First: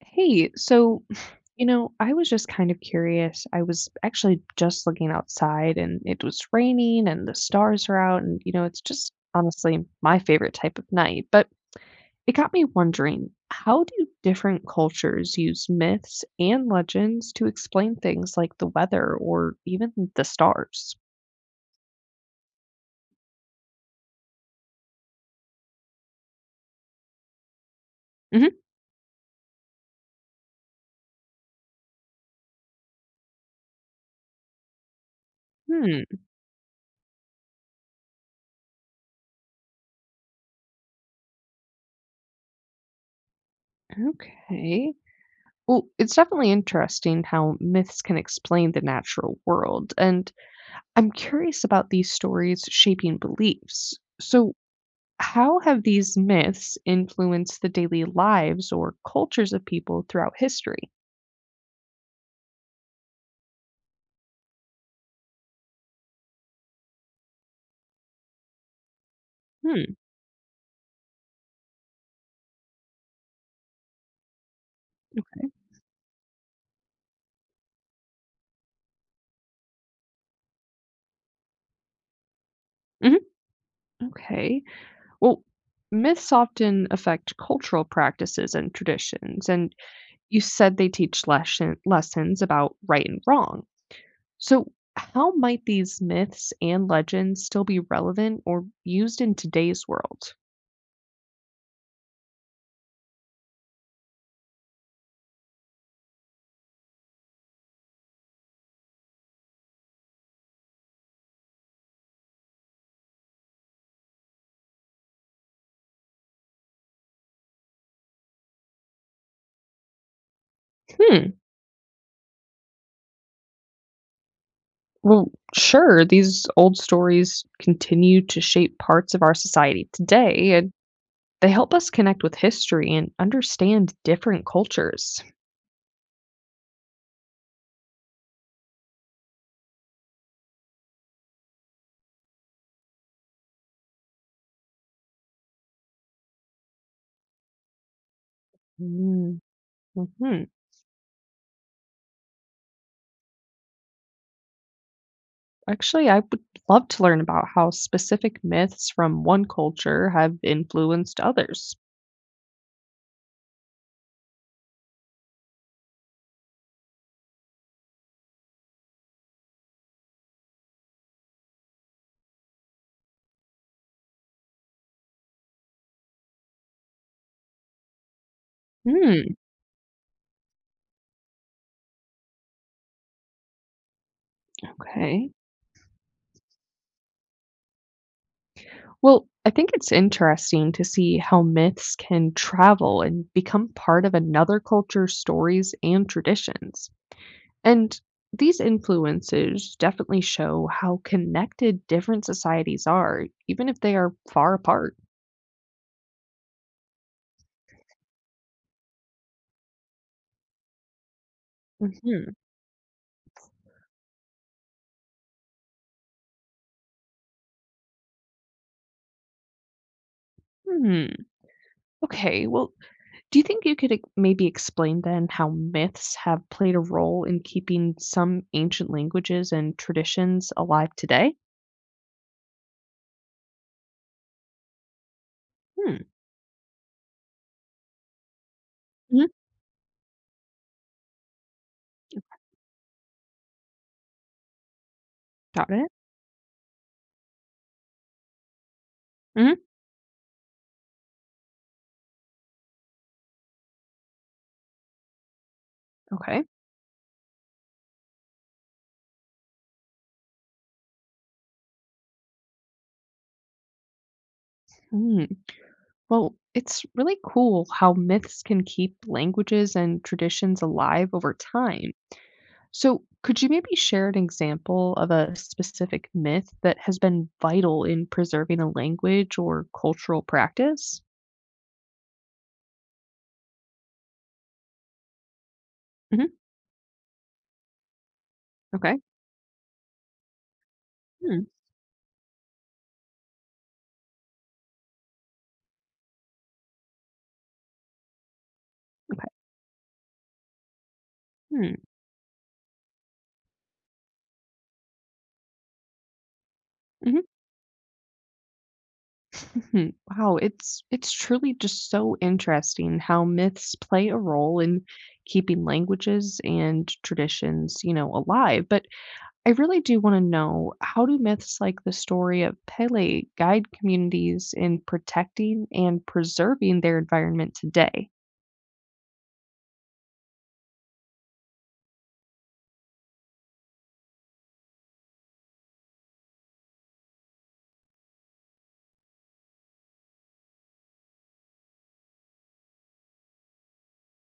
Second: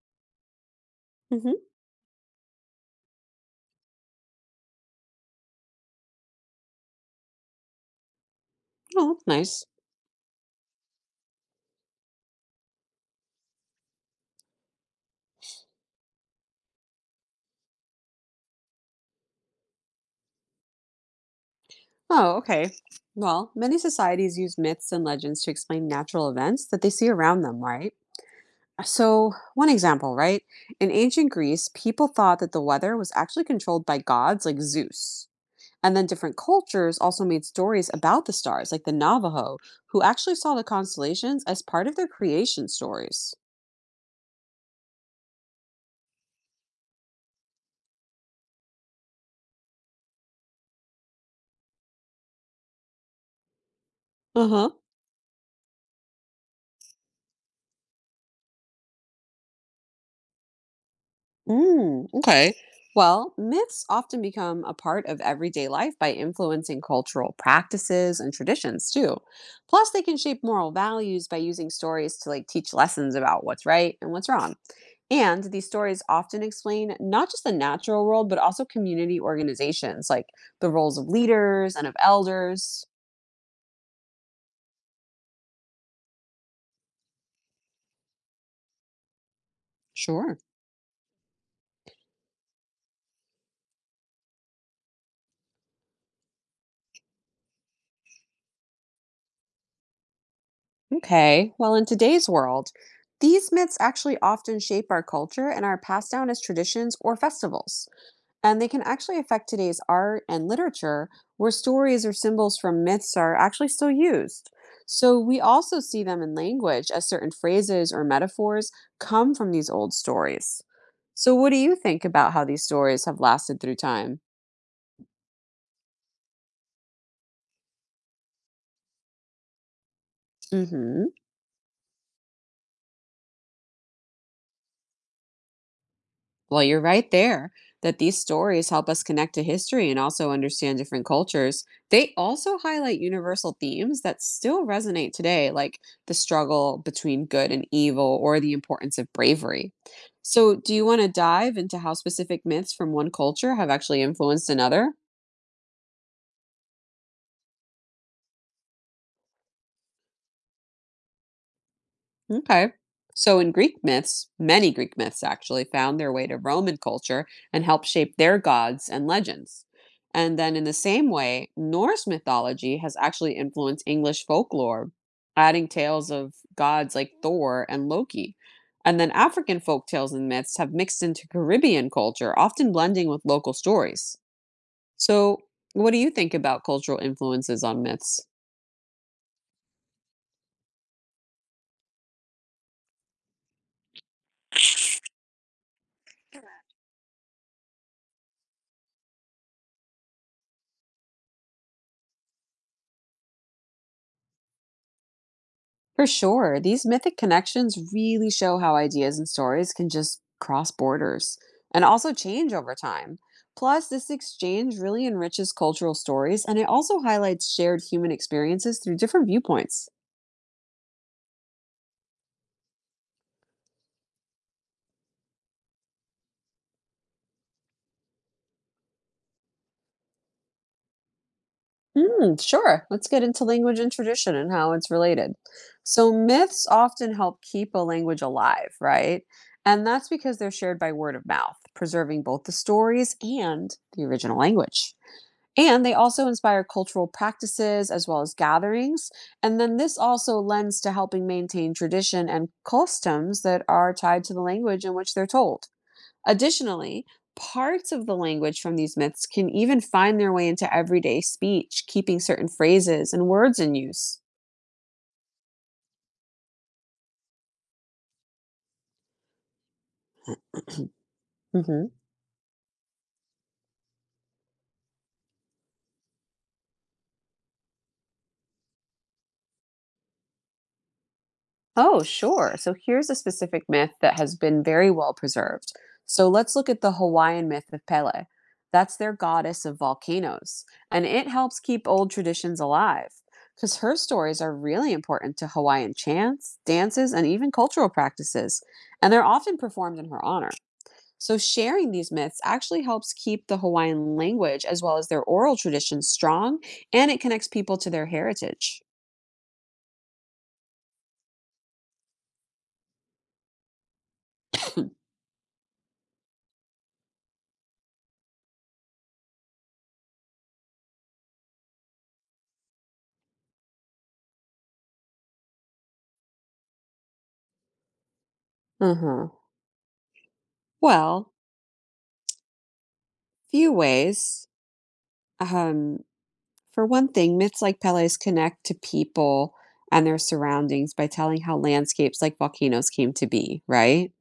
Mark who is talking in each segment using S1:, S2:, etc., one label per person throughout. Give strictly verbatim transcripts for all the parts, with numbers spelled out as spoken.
S1: Hey, so, you
S2: Hmm.
S1: know, I was just kind of curious. I was actually just looking outside and it was raining and the stars are out. And, you know, it's just
S2: Oh, that's nice.
S1: honestly my favorite type of night. But it got me wondering, how do different cultures use myths and legends to explain things like the weather or even the stars?
S2: Oh, okay. Well, many societies use myths and legends to explain natural events that they see around them, right?
S1: Mhm.
S2: So, one example, right? In ancient Greece, people thought that the weather was actually controlled by gods like Zeus. And then
S1: Hmm.
S2: different cultures also made stories about the stars, like the Navajo, who actually saw the constellations as part of their creation stories.
S1: Okay. Well, it's definitely interesting how myths can explain the natural world. And I'm curious about these stories shaping beliefs.
S2: Uh
S1: So,
S2: huh.
S1: how have these myths influenced the daily lives or cultures of people throughout history?
S2: Mm, okay. Well, myths often become a part of everyday life by influencing cultural practices and traditions too. Plus,
S1: Hmm.
S2: they can shape moral values by using stories to like teach lessons about what's right and what's wrong. And these stories often explain not just the natural world, but also community organizations, like the roles of leaders and of elders.
S1: Mhm. Okay. Well, myths often affect cultural practices and traditions, and
S2: Sure.
S1: you said they teach lesson, lessons about right and wrong. So, how might these myths and legends still be relevant or used in today's world?
S2: Okay. Well, in today's world, these myths actually often shape our culture and are passed down as traditions or festivals. And they can actually affect today's art and literature, where stories or symbols from myths are actually still used. So we also see them in language, as certain phrases or metaphors come from these old stories. So,
S1: Hmm.
S2: what do you think about how these stories have lasted through time?
S1: Well, sure, these old stories continue to shape parts of our society today, and
S2: Hmm.
S1: they help us connect with history and understand different cultures.
S2: Well, you're right there that these stories help us connect to history and also understand different cultures. They also highlight universal themes that still resonate today, like the struggle between good and evil or the importance of
S1: Mm-hmm.
S2: bravery. So, do you want to dive into how specific myths from one culture have actually influenced another?
S1: Actually, I would love to learn about how specific myths from one culture have influenced others.
S2: Okay. So in Greek myths, many Greek myths actually found their way to Roman culture and helped shape their gods and legends. And then in the same way, Norse mythology has actually influenced English folklore, adding tales of gods like Thor and Loki. And then
S1: Hmm.
S2: African folk tales and myths have mixed into Caribbean culture, often blending with local stories.
S1: Okay.
S2: So, what do you think about cultural influences on myths?
S1: Well, I think it's interesting to see how myths can travel and become part of another culture's stories and traditions. And these influences definitely show how connected different societies are, even if they are far apart.
S2: For sure. These mythic connections really show how ideas and stories can just cross borders and also
S1: Hmm.
S2: change over time. Plus, this exchange really enriches cultural stories and it also highlights shared human experiences through different viewpoints.
S1: Hmm. Okay, well, do you think you could e maybe explain then how myths have played a role in keeping some ancient languages and traditions alive today?
S2: Hmm, sure. Let's get into language and tradition and how it's related.
S1: Hmm.
S2: So, myths often help keep a language alive, right?
S1: Mhm.
S2: And that's because they're shared by word of mouth, preserving both the stories and the original language.
S1: Got
S2: And
S1: it.
S2: they also inspire cultural practices as well as gatherings. And
S1: Mhm.
S2: then this also lends to helping maintain tradition and customs that are tied to the language in which they're told.
S1: Okay.
S2: Additionally, parts of the language from these myths can even find their way into everyday speech, keeping certain phrases and words in use.
S1: Hmm. Well, it's really cool how myths can keep languages and traditions alive over
S2: Mhm.
S1: time. So, could you maybe share an example of a specific myth that has been vital in preserving a language or cultural practice?
S2: Oh, sure. So here's a specific myth that has been very well preserved.
S1: Mhm.
S2: So let's look at the Hawaiian myth of Pele. That's
S1: Okay.
S2: their goddess of volcanoes, and it
S1: Hmm.
S2: helps keep old traditions alive because her stories are really important to Hawaiian chants, dances, and even cultural practices, and they're
S1: Okay.
S2: often performed in her honor. So sharing these myths actually helps keep the Hawaiian language as well as their oral traditions strong, and
S1: Hmm.
S2: it connects people to their heritage.
S1: Mhm. Wow, it's it's truly just so interesting how myths play a role in keeping languages and traditions, you know, alive. But I really do want to know, how do myths like the story of Pele guide communities in protecting and preserving their environment today?
S2: Mhm. Well, few ways. Um, for one thing, myths like Pele's connect to people and their surroundings by telling how landscapes like volcanoes came to be, right?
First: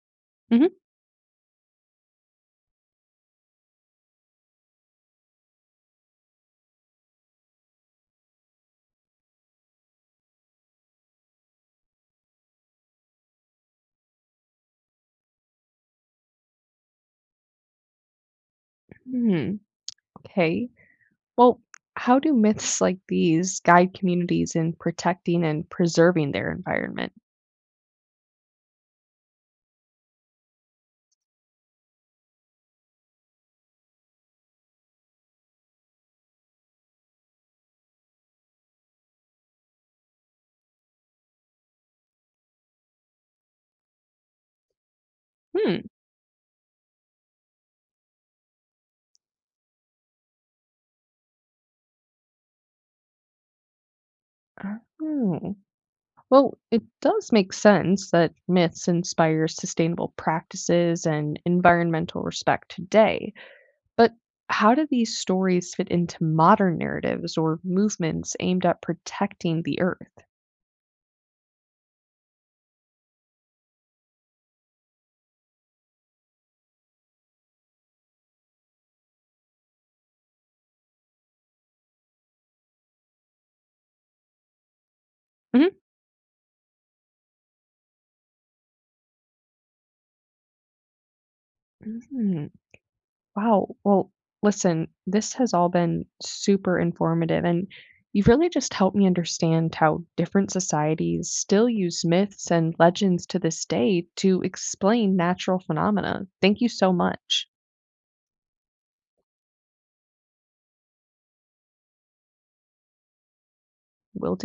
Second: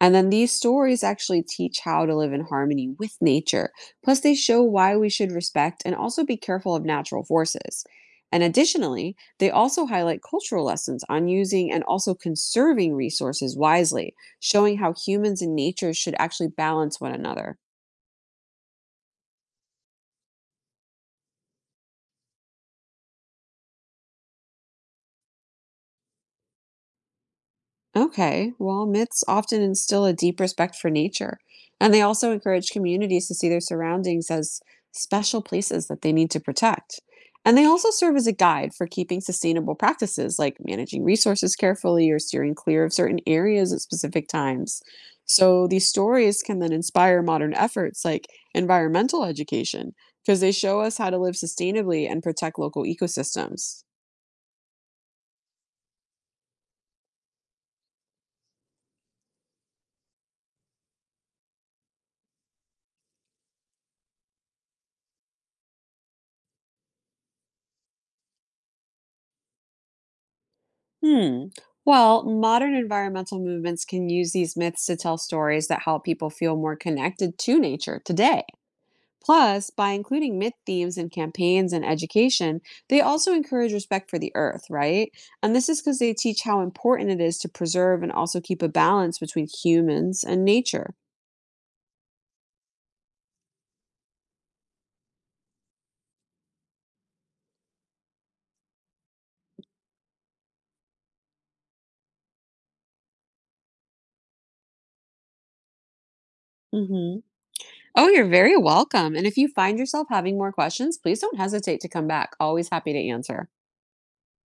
S2: And then these
S1: Hmm.
S2: stories actually teach how to live in harmony with nature. Plus, they show why we should respect and also be careful of natural forces. And additionally, they also highlight cultural lessons on using and also conserving resources wisely, showing how humans and nature should actually balance one another.
S1: Hmm. Okay. Well, how do myths like these guide communities in protecting and preserving their environment?
S2: Okay, well, myths often instill a deep respect for nature, and they also encourage communities to see their surroundings as special places that they need to protect. And they also serve as a guide for keeping sustainable practices like managing resources carefully or steering clear of certain areas at specific times. So
S1: Hmm.
S2: these stories can then inspire modern efforts like environmental education because they show us how to live sustainably and protect local ecosystems.
S1: Oh. Well, it does make sense that myths inspire sustainable practices and environmental respect today. But how do these stories fit into modern narratives or movements aimed at protecting the earth?
S2: Hmm. Well, modern environmental movements can use these myths to tell stories that help people feel more connected to nature today. Plus, by including myth themes in campaigns and education, they also encourage respect for the earth, right? And
S1: Mhm.
S2: this is because they teach how important it is to preserve and also keep a balance between humans and nature.
S1: Mhm. Wow. Well, listen, this has all been super informative, and you've really just helped me understand how different societies still use myths and legends to this day to explain natural phenomena. Thank you so
S2: Hmm.
S1: much.
S2: Oh, you're very welcome. And if you find yourself having more questions, please don't hesitate to come back. Always happy to answer.
S1: Will do.